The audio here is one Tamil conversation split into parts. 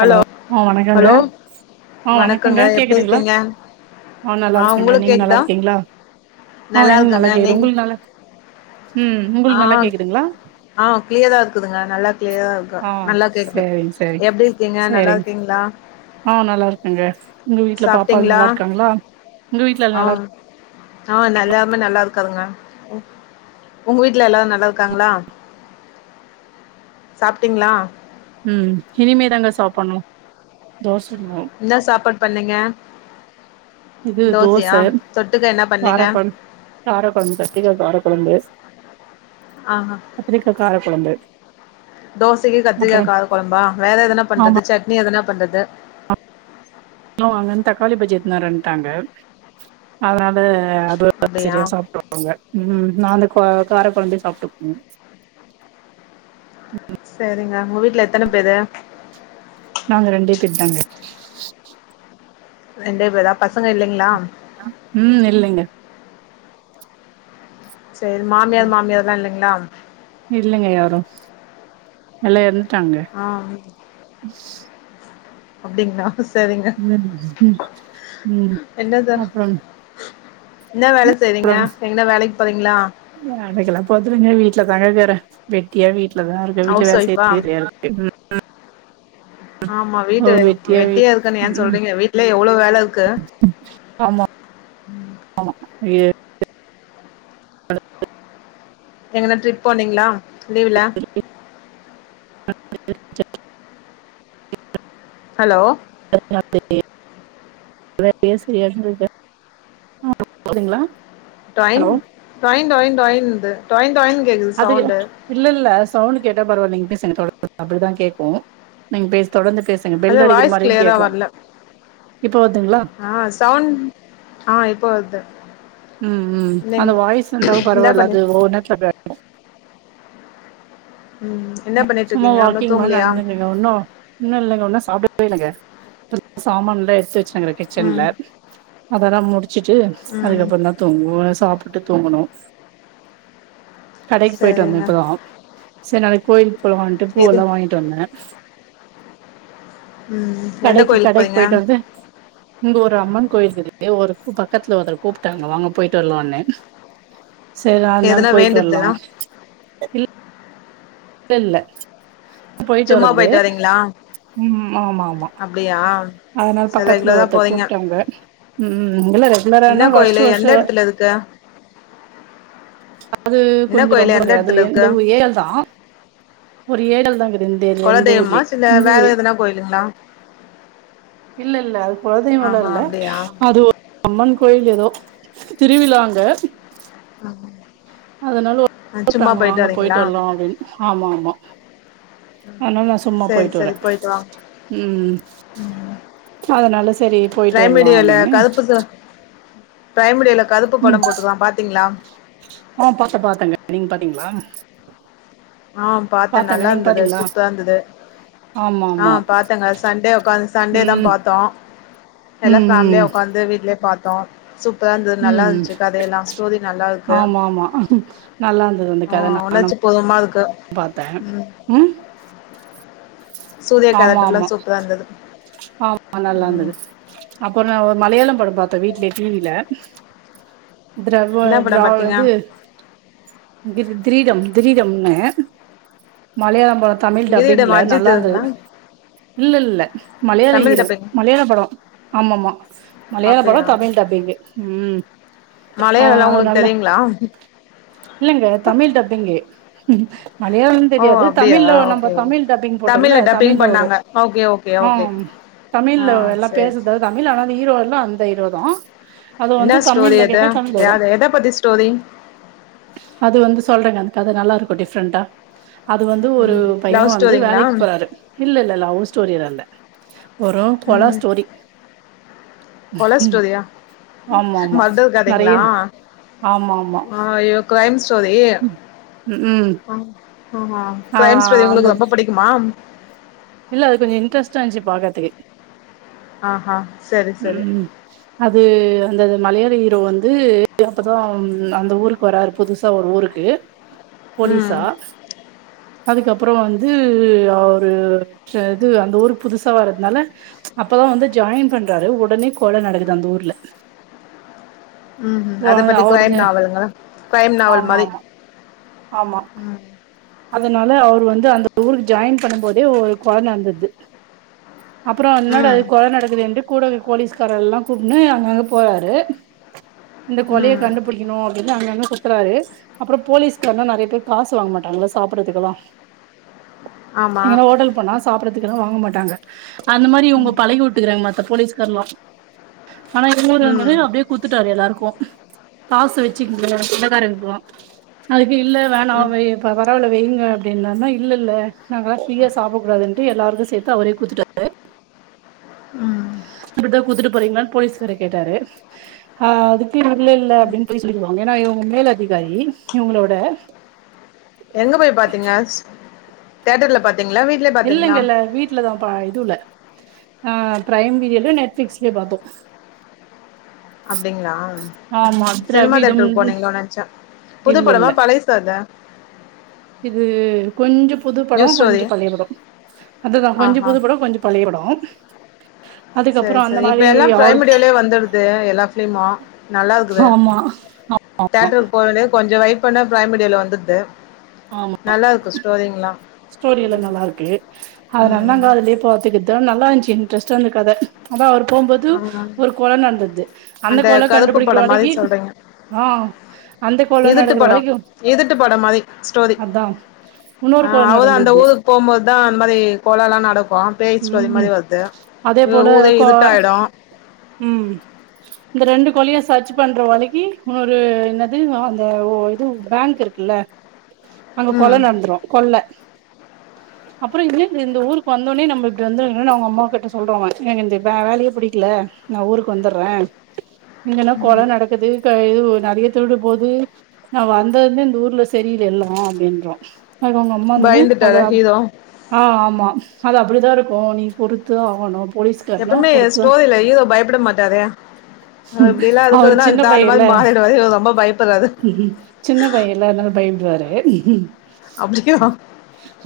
ஹலோ ஆ, வணக்கங்க. ஹலோ ஆ வணக்கங்க எப்டி கேக்குதுங்களா இருக்கீங்க ஆ நல்லாருக்கங்க உங்களுக்கு நீங்க கேக்குதா நல்லாருக்கீங்ளா ஆ எனக் இருக்குங்க நல்லா கேக்குது நீங் உங்களுக்கு நல்லா ம் ஆ உங்களுக்கு நல்லா கேக்குதுங்களா ஆ கிளியரா இருக்குதுங்க நல்லா கிளியரா இருக்கு ஆ நல்லா கேக்குது சேரிங் சேரிங் எப்டி இருக்கீங்க நல்லா சேரிங் இருக்கீங்களா ஆ நல்லாருக்கங்க உங்க வீட்ல பாப்பால் சாப்ட்டீங்களா நல்லாருக்காங்களா உங்க வீட்ல ஆ நல்லாருக் ஆ நல்லாமே நல்லாருக்கறங்க உங்க வீட்ல எல்லாரு நல்லாருக்காங்களா சாப்ட்டீங்ளா ம் இனிமேதாங்க சாப்பணு தோஸ் என்ன சாப்பாட் பண்ணீங்க இது தோச தோசையா தொட்டுக்க என்ன பண்ணீங்க காரக்கொழம் காரக்கொழம்பு கத்திரிக்கா காரக்கொழம்பு கத்திரிக்கா கார கொழம்பு தோசக்கி கத்திரிக்கா காரகொழம்பா வேற எதனா ஆமா பண்றது சட்னி எதனா பண்றது னரன்ட்டாங்க அதுனால அது அப்டியா சரியா சாப்றுவாங்க ம் நா அந்த கொ காரகொழம்பே சாப்டுக்குவோம் செரிங்க உங்க வீட்ல எத்தன பேரு நாங்க ரெண்டே பேர்தாங்க. ரெண்டே பேர்தா பசங்க இல்லேங்களா ம் இல்லைங்க செர் மாமியார் மாமியார்ல்லா இல்லேங்களா இல்லைங்க யாரும் எல்லா எறந்ட்டாங்க. அப்டிங்களா செரிங்க ம்ம் ம் அப்ரொம் என்னா வேல செய்றீங்க எங்கனா வேலைக் போறீங்ளா வேலைக்கெல்லா போறதுல்லங்க வீட்ல தாங்க இக்கறே வெட்டியா வீட் வீட்ல தா இருக்கே வீட்ல ஹவுஸ் வேல ஒய்ஃபா செய்றதுக்கே சரியாருக்கு ம். ஆமா [inaudible] வீட்டு ஒ வே வெட்டியா வீட் இருக்கன்னு ஏன் ம் சொல்றீங்க வீட்ல எவ்ளோ வேல இருக்கு ஆமா ஆமா விய [inaudible] எங்கனா ட்ரிப் போனீங்ளா லீவுல்ல [inaudible] ஹலோ [inaudible] எதா பேச [inaudible] டொய்ங் டொய்ன் டொய்ன் டொய்ன்ந்து டொய்ன் அதுகு இல்லல்ல சவுண்டு கேட்டா பரவாயில்லைங் பேசுங்க [inaudible] அப்டிதா கேக்கு நீங்க பேசு தொடர்ந்து பேசுங்க அது பெல் அடிக்கிற வாய்ஸ் மாரியு கிளியரா கேக்கு வரல இப்ப வருதுங்ளா ஆ சவுண்ட் ஆ இப்ப வர்து ம் ம் அந்த வாய்ஸ் வந்தா என்ன பரவால்ல பண்ணி அது ஒவ்வொர் நேரத்துல அப்டிதா [inaudible] ம். என்ன சும்மா பண்ணிட்டுருக்கீங்க? இன்னும் வாக்கிங் மாரி தூங்கலையா? நடந்து வந்தேங்க ஒன்னு ஒன்னு இல்லங்க ஒன்னு சாப்டவே இல்லங்க. சமான்லா எத்து வச்சுருங்கடே கிச்சன்ல ம். அதல்லா முடு வச்சுட்டு ம். அதுக்கப்பறோ தா தூங்குவோ சாப்புட்டு தூங்கணு கடைக் போயிட்டு வந்தே சரிங்க. இப்பதா செர் நாளைக் கோயிலுக்கு போலான்ட்டு எது பூவல்லா வாங்கிட்டு வந்தே. ம். எந்த கடைக்கி கோயிலுக்கு கடைக் போறீங்க? போய்ட்டு வந்து இங்க ஒரு அம்மன் கோயில் இருக்குது ஏ ஒரு பக்கத்துல ஒர்தரு கூப்ட்டாங்க வாங்க போய்ட்டு வர்லானு செரி நால் எதுனா நாள் போய்ட்டு வர்லா வேண்டுதலா? இல் இல்ல இல்ல போய்ட்டு சும்மா வர்றது போயிட்டு வரீங்களா? ம் ஆமா ஆமா அப்டியா? அதுனால சரி பக்கத்துல ரெகுலரா ஒர்தர் போறீங்க. கூப்ட்டாங்க நீங்கல்லா என்ன ரெகுலரான வர்ஷ கோயிலு? வர்ஷ எந்த இடத்துல இருக்கு? அது என்ன கொஞ்சோ கோயிலு? ரொம்ப எந்த ரேரு இடத்துல இருக்கு? இந்தவ் ஏயல் தா ஒரு ஏழல்தாங்கிது இந்தேலியே குலதெய்வமா? இந்தூர்லே இல்ல வேற இந்தூரே எதுனா கோயிலுங்களா? இல்லல்ல அது குலதெய்வல்லா ஆஹா இல்ல அப்டியா? அது ஒரு அம்மன் கோயில் எதோ திருவிழாங்க ஆ அதனால [inaudible] வாங்க போய்ட்டு வரீங்களா? வர்லா அப்டின் ஆமா ஆமா அத்னால் நா சும்மா சரி, போய்ட்டு வறே சரி போயிட்டு வாங்க. ம் அதனா பிரைம் வீடியோல கர்ப்பு ச பிரைம் வீடியோல கருப்பு படோ ம் போட்ருக்கா பாத்தீங்ளா ஆ பாத்த பாத்தேங்க நீங்க பாத்தீங்ளா ஆ பாத்தே நல்லார்ந்துது சூப்பரார்ந்துது ஆமா ஆ ஆமா பாத்தேங்க சண்டே ஒக்காந்து சண்டே தா ம் பாத்தோ எல்லா ஃபேம்லியா ம் ஒக்காந்து வீட்லியே பாத்தோ சூப் சூப்ரா இருந்துது நல்லா பராந்துது ம் ம் நல்லாந்த்ச்சு கதையெல்லா ஸ்டோரி நல்லாருக்கு ஆமா ஆமா நல்லா இருந்தது அந்த ஆ கத நானும் ஒழச்சிக் போதுமார்க் பாத்தே ம் சூர்யா ஆமா கேரக்டர்லா ஆமா சூப்பரா இருந்தது ஆமா ம் நல்லாந்துது அப்றோ நா ஒரு மலையாளம் படோ பாத்தே வீட்லே டி வி ல த்ரவ என்ன படம் த்ராவ் பாத்தீங்க இது கிர் த்ரீடம் திடீடம்னு மலையாளம் படோ தமிழ் டப்பிங் கிரீடம் அஜித் நல்லாந்துது இதுங்களா இல்ல இல்ல மலையாள தமிழ் ஈரோ டப்பிங் மலையாள படோ ஆமாம்மா மலையாள படோ தமிழ் டப்பிங்கு ம் ஆ மலையாளோல்லா அது உங்களுக் நல்லா தெரியுங்ளா இல்லங்க தமிழ் டப்பிங்கு மலையாளம் ஓ தெரியாது அப்டியா தமிழ்ல நம்ம ஓகே ஓகே தமிழ் டப்பிங் போட்டோல்லே டப்பிங் தமிழ்ல வரூ பண்ணாங்க ஓகே ஓகே ஓகே ஆம் ஆ தமிழ்ல எல்லா சேரி பேசுத தமிழ் ஆனா ஹீரோ எல்லா அந்த ஹீர் வதூ என்ன ஸ்டோரி அது யார் எத பத்தி ஸ்டோரி அது வந்து சொல்றே ஆ கத நல்லார்க்கூ டிஃப்ரெண்டா அது வந்து ஒரு ம் பையே லவ் வந்து ஸ்டோரிங்களா வேலைக் போறாரு இல்லல்ல லவ் ஸ்டோரிலா இல்ல ஒரூ பொலா ம் ஸ்டோரி கொல ம் ஸ்டோரியா ஆமா ஆமா மர்டர் நெறைய கதைங்ளா ஆமா ஆமா ஆ ஐயோ க்ரைம்ஸ் டோரி ம் ம் ஆ க்ரைம் ஸ்டோரி அந்த உங்குளுக்கு புடிக்குமா இல்ல அது கொஞ்சோ இன்ட்ரெஸ்டாந்த்ச்சி பாக்கதுக்கு ஆஹா சரி சரி ம் அத் து அந்த மலையாள ஹீரோ வந்து அப்பதா அந்த ஊருக்கு வராரு புதுசா ஒரு ஊருக்கு ம் போலீஸா அதுக்கப்றோ வந்து அவரு ட்றது அந்த ஊருக்கு புதுசா வரதுனால அப்பதா வந்து ஜாயின் பண்றாரு எடனே கொல நடக்குது அந்த ஊர் ல ம் ம் அத பத்தி க்ரைம் நாவலுங்களா க்ரைம் நாவல் ஆமா மாரி ஆமா ஆமா ம் அதனால அவர் வந்து அந்த ஊருக்கு ஜாயின் பண்ணும்போதே ஒ கொல நந்துது அப்றோ என்னடா இது ம் கொல நடக்குதேன்ட்டு கூட போலீஸ்கார எல்லா கூப்ன்னு அங்கங்க போறாரு இந்த கொலய ம் கண்டுபுடிக்ணூ அப்டின்னு அங்கங்க குத்துறாரு அப்றோ போலீஸ்கார்லா நறைய பேர் காசு வாங்க மாட்டாங்ல சாப்றதுக்குல்லா ஆமா எங்கனா ஓட்டல் போனா சாப்றதுக்குல்லா வாங்க மாட்டாங்க அந்த மாரி இவுங்க பழகி உட்டுக்றாங்க மாத் த போலீஸ்கார்லா ஆனா இவுங்கூரு ம் வந்தோனே அப்டியே குத்துட்டாரு எல்லார்க்கோ காசு வச்சுங்க கடகாரங்க்லா அது இல்ல வேணா ம் வை பரவ் வால வைங்க அப்டின்னான்னா இல்லல்ல நாங்கலா ஃப்ரீயா சாப்ட கூடாதுன்ட்டு எல்லார்க்கூ சேத்து அவரே குத்துட்டாரு ம் இப்டித்தா கூத்துட்டு போறீங்களான்னு போலீஸ்காரு கேட்டாரு ஆ அதுக் தீர்வுதெ இல்ல அப்டின்னு போய்சொல்லிக்கிருவாங் ஏன்னா இவ்ங்க மேல் அதிகாரி இவங்களோட எங்க போய் பாத்தீங்க தியேட்டர்ல பாத் இல்லைங்கல்ல வீட்டுலதா பா இதுல ஆ பிஃரைம் வீடியோல நெட்பிளிக்ஸ்லயோ பாத்தோ அப்டிங்களா ஆமா சினிமா திராவிடம் தேட்டருக்கு போனீங்களோ நெனச்சா புது இல்ல படமா இல்ல பழைசாது இது கொஞ்சோ புது நியூ படோ ஸ்டோரி கொஞ்சம் பழைய படோ அதுதா கொஞ்சோ ஆஹா புது படோ கொஞ்சோ பழைய படோ செர் அதுக்கப்புறோ அந்த செரி இப்ப மாரி எல்லா பிஃரைம் ஆர் மீடியோலயே வந்துடுது எல்லா பிலிமு நல்லா இருக்குது ஆமா தேட்டருக்கு போவேலே கொஞ்சோ வய்ர் பண்ண பிஃரைம் மீடியோல வந்துருது ஆமா நல்லா இருக்கு ஸ்டோரியெல்லா ஸ்டோரி எல்லா நல்லா இருக்கு அதனால நாங்க ம் அதுலேயே பாத்துகித்த நல்லா இருந்துச்சு இன்ட்ரஸ்ட்டா அந்த கத போம்போது ஆமா ஒரு கொல நடந்தது அந்த கொல கருப்பு படம் மாரி கண்டுபிடிக்கிறவரைக்கி ஆ அந்த கொல எயித்து நடக்கிற படோ வரைக்கு எயித்து படோ மாரி ஸ்டோரி அதா உன்னொரு ஆ ஆ கொல அவோதா அந்த நடந்தது ஊருக்கு போம்போதுதா அந்த மாரி கொலல்லா நடக்கொ உம் அதே போல ஊரே கொ இருட்டாயிடு உம் இந்த ரெண்டு கொலயு சர்ச் பண்ற வரைக்கி இன்னொரு என்னது அந்த ஓ இது பேங்க் இருக்குல்ல அங்க கொல ம் நடந்துரு கொள்ள அப்புறோ இன்ன இந்த ஊருக்கு வந்தோனே நம் இப்டி வந்தொனு அவுங்க அம்மா கிட்ட சொல்றோங்க எனக்கு இந்த வேலையே பிடிக்கல நா ஊருக்கு வந்தறே இங்கன கொல நடக்குது இதுவு நெறைய திருட்டு போது நா வந்ததுன்னே இந்த ஊர்ல செரியெல்லு அப்டின்றா அதுக்கு ஒங்க அம்மா இருந்து பயந்துட்டாரா அத ஹீரோ ஆ ஆமா அத அப்டிதா இருக்கு நீ பொறுத்து ஆகணு போலீஸ்காரனா எப்பவுமே பொறுத்துதா ஸ்டோரியில ஹுரோ பயப்பட மாட்டாரே அப்டியெல்லா அவரு இருக்குதுன்னா அது சின்ன அந்த மாரி பையல்ல மாறிடுவாறு ரொம்ப பயப்பறாரு சின்ன பையல்ல அதனால பயப்படுவாரு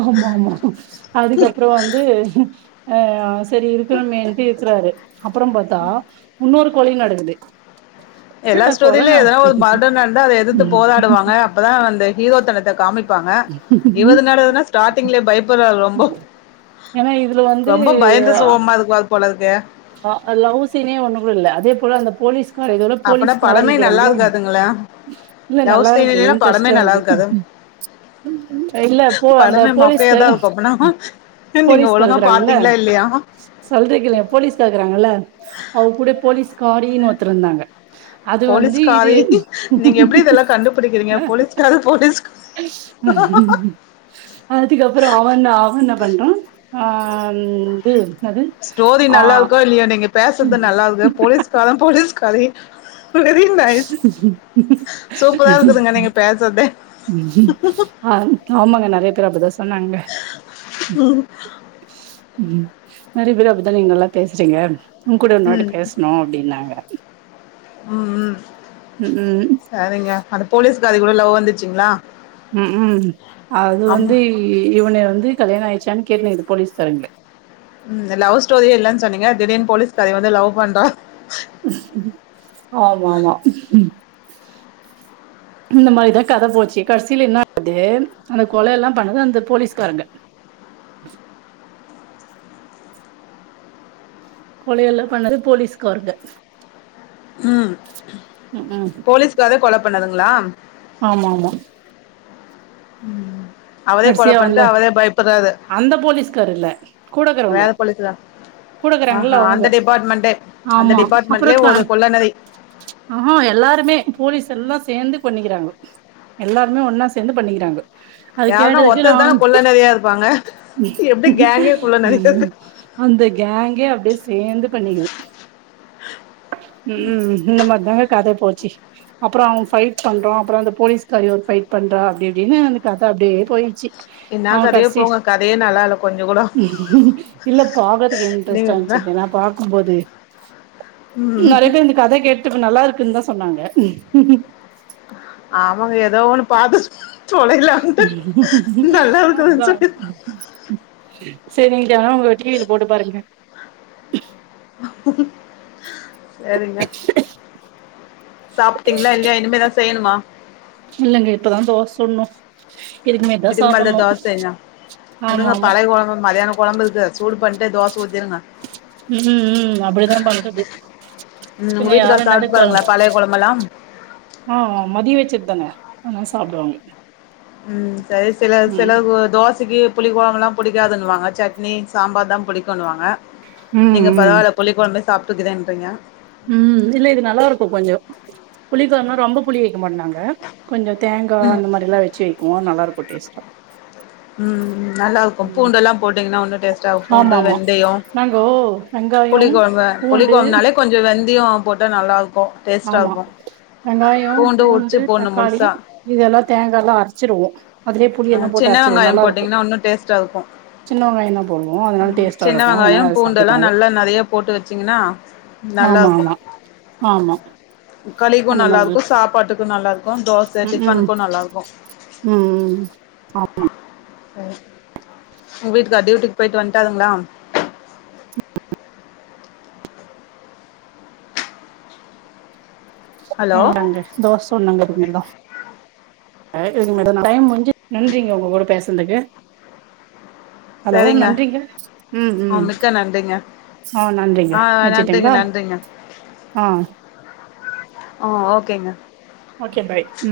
ஆமா ஆமா அதுக்கப்புறோ வந் ஆ செரி இருக்கிறோமேனு இருக்கிறாரு அப்புறோ பாத்தா இன்னொருக் கொழி நடக்குது எல்லா என்னடா கொல ந ஸ்டோரிலையு எதன ஒரு மர்டர் நடந்தா அத எதிர்த்து போராடுவாங்க அப்பதா அந்த ஹீரோ தனத்த காமிக் ருப்பாங்க இவரு என்னடான்னா ஸ்டாரிங்லயே பயப்பறாரு ரொம்பொ ஏன்னா இதுல ரொம்ப பயந்து சுவமா இருக்குவாரு போலருக்கே ஹா லவ்சினே ஒண்ணு கூட இல்ல அதே போல அந்த போலீஸ் இதோட அப்பனா போலீஸுக்கு படமே நல்லா காறிக்கிறாங்களா இருக்காதுங்களே இல்ல லவ் சீன் நல்லாருக்கு இல்லைன்னா படமே என்டிராஸ்டா நல்லா இருக்கு இருக்காது இல்ல போ அந்த படமே போலீஸ்க்கு மொக்கையாதா இருக்கு அப்பனா நீங்க போலீஸ்கா ஒழுங்கா இருக்குறாங்கல்ல பாத்தீங்களா இல்லையா சொல்லறக்கீங்க போலீஸ்கர் இருக்குறாங்க நல அவ கூட போலீஸ் காரின்னு ஒத்தருத்ருதாங்க அது வந்து இது போலீஸ்காரி நீங்க எப்டி இதெல்லா கண்டுபிடிக்கிறீங்க போலீஸ்காரு போலீஸ் அதுக்கப்புறோ அவன அவன் என்ன பண்றா அந்து ஸ்டோரி நல்லா இருக்கோ இல்லையோ நீங்க பேசுறது நல்லா இருக்கு போலீஸ்காரே போலீஸ்காரி வெரி நைஸ் சூப்பரா இருக்குதுங்க நீங்க பேசரதே உம் ஆ ஆமாங்க நெறைய பேர் அப்டிதா சொன்னாங்க உம் உம் நெறைய பேரு அப்டிதா நீங்க நல்லா பேசுறீங்க உங்கூட ஒன்னாட்டி பேசணு அப்டின்னாங்க உம் உம் ம் செரிங்க அந்த போலீஸ்காரி கூட லவ் வந்துச்சுங்களா உம் உம் அது ஆமா வந்து இவனை வந்து கல்யாணோ ஆயிச்சானு கேட்ங்து போலீஸ்காரங்களே ம் லவ் ஸ்டோரிய இல்லன்னு சொன்னீங்க திடீனு போலீஸ்காரி வந்து லவ் பண்றா ஆமா ஆமா இந்த மாதிரிதா கத போச்சு கடைசியில என்ன ஆது அந்த கொலை எல்லா பண்ணது அந்த போலீஸ்காரங்க கொலை எல்லா பண்ணது போலீஸ்க்கருங்க ம் ம் போலீஸ்கார் கொல பண்ணதுங்களா ஆமா ஆமா அவரே கொல கடைசியா வந்த பண்ட்டு அவரே பயப்படுறாரு அந்த போலீஸ்கார் இல்ல கூடக்கறவங்க வேற போலீஸ்கார் கூடக்கறாங்கல்ல ஆஹா அவங்க அந்த டிபார்ட்மெண்ட்டே அந்த ஆமா அப்புறோ டிபார்ட்மெண்ட்லயே த ஒரு கொள்ள நெறி ஆஹ எல்லாருமே போலீஸ் எல்லா சேந்து கொண்ணிக்கிறாங்கோ எல்லாருமே ஒன்னா சேந்து பண்ணிக்கிறாங்கோ யாருன்னா ஒரத்தரதானே கொல்ல நெறையா இருப்பாங்க எப்டி கேங்கே கொள்ள நெறியா இருக்கு அந்த கேங்கே அப்டியே சேந்து பண்ணயிக்குது ம் இந்த மாதிரி தாங்க கத போ ச்சி அப்புறோ அவ ஃபைட் பண்ற அப்புறோ அந்த போலீஸ்காரி ஒரு ஃபைட் பண்ற அப்டி இப்டின்னு அந்த க த அப்டியே போயிச்சு என்னா அவ கதையோ கடைசி போங்க கதையே நல்லா இல்ல கொஞ்சோ கூட இல்ல பாக்கறதுக்கு இன்ட்ரெஸ்டா நீங்க இருந்துச்சுங்க நா பாக்கும்போது ம் நெறைய பேர் இந்த கத கேட்டு இப்ப நல்லா இருக்குன்னு தா சொன்னாங்க ஆமாங்க ஏதோ ஒன்னு பாத்து தொலைலான்ட்டு நல்லா இருக்குதுன்னு அதா சொல்லி செரிங் வேணா உங்க டிவியில போட்டுப் பாருங்க செரிங்க சாப்பிட்டீங்களா இல்லையா இனிமேதா செய்யணுமா இல்ங்க இப்பதா தோச சுடணு மேட்டுதா இதுக்கு மேலத சாப்பட்ணு தோசையா ஆமா வுடுங்க ஆமா பழைய கொழம்பு மதியான கொழம்பு இருக்கு சூடு பண்டு தோச ஊதிருங்க ம் ம் அப்டித்தா பண்ணறது ம் பின்ன உங்க யாரு வீட்டுக்கார் என்னாத சாப்ட்டு கொழ பாருங்களா பழைய கொழம்பெல்லா ஆ மதிய வச்சதுதானே அதனால சாப்டுவாங்க ம் சரி சில ம் சில தோச த்க்கு புளிக்கொழம்பெலா புடிக்காதுன்னுவாங்க சட்னி சாம்பார் தா புடிக்குன்னுவாங்க ம் நீங்க ம் பரவாயில்ல புளிக்கொழம்பே சாப்பிட்டுக்கறேன்றீங்க ம் இல்ல இது நல்லா இருக்கு கொஞ்சோ புளிகொழம்புனா ரொம்ப புளி க்க மாட்ட நாங்க கொஞ்ச தேங்கா அந்த மாரி எல்லா வச்சு வைக்குவோ நல்லா இருக்கு டேஸ்டா ம் நல்லா இருக்கு பூண்டு எல்லா போட்டீங்கன்னா உன்னு டேஸ்ட ஆகு பூண்டு ஆமா ஆமா வெந்தயோ நாங்கோ வெங்காயோ புளி கொழம்ப புளி பூண்டு கொழம்புனாலே கொஞ்சோ வெந்தயோ போட்டா நல்லா இருக்கு டேஸ்ட்டா ஆமா இருக்கு வெங்காயோ உரிச்சு பூண்டு போட்ணு தக்காளி முழுசா இதெல்லா தேங்கா எல்லா அரைச்சிருவோ அதுலயே புளிய ஆ எல்லா போட்டு சின்ன அரச்சிருவோ வெங்காயோ நல்லா இருக்கு போட்டீங்கன்னா உன்னு டேஸ்ட்டா இருக்கு சின்ன வெங்காய தா போடுவோ அதனால டேஸ்ட்டா சின்ன இருக்கு வெங்காயோ அதனால அத பூண்டெல்லா சாப்பிட்டுக்வாங்கோ நல்லா நெறைய போட்டு வச்சீங்கன்னா ஆமா ஆமா ஆமா களிக்கும் அந்த நல்லா மாரிலா இருக்கு சாப்பாட்டுக்கு நல்லா இருக்கு தோச ம் டிஃபனுக்கு நல்லா இருக்கு ம் ம் ஆமா உங்க வீட்டுக்காரர் டியூட்டிக்கு போயிட்டு வன்ட்டாருங்களா ஹலோ [unintelligible] ங்க தோச சூடனுங்க இனிமேல்தா [unintelligible] டைம் முஞ்சி நன்றிங்க உங்க கூட பேசனதுக்கு ஹலோ சரிங்க நன்றிங்க ம் ம் ஆ மிக்க நன்றிங்க ஆ நன்றிங்க ஆ நன்றிங்க வச்சுட்டங்களா நன்றிங்க ஆ ஆ ஓகேங்க ஓகே பாய் ம்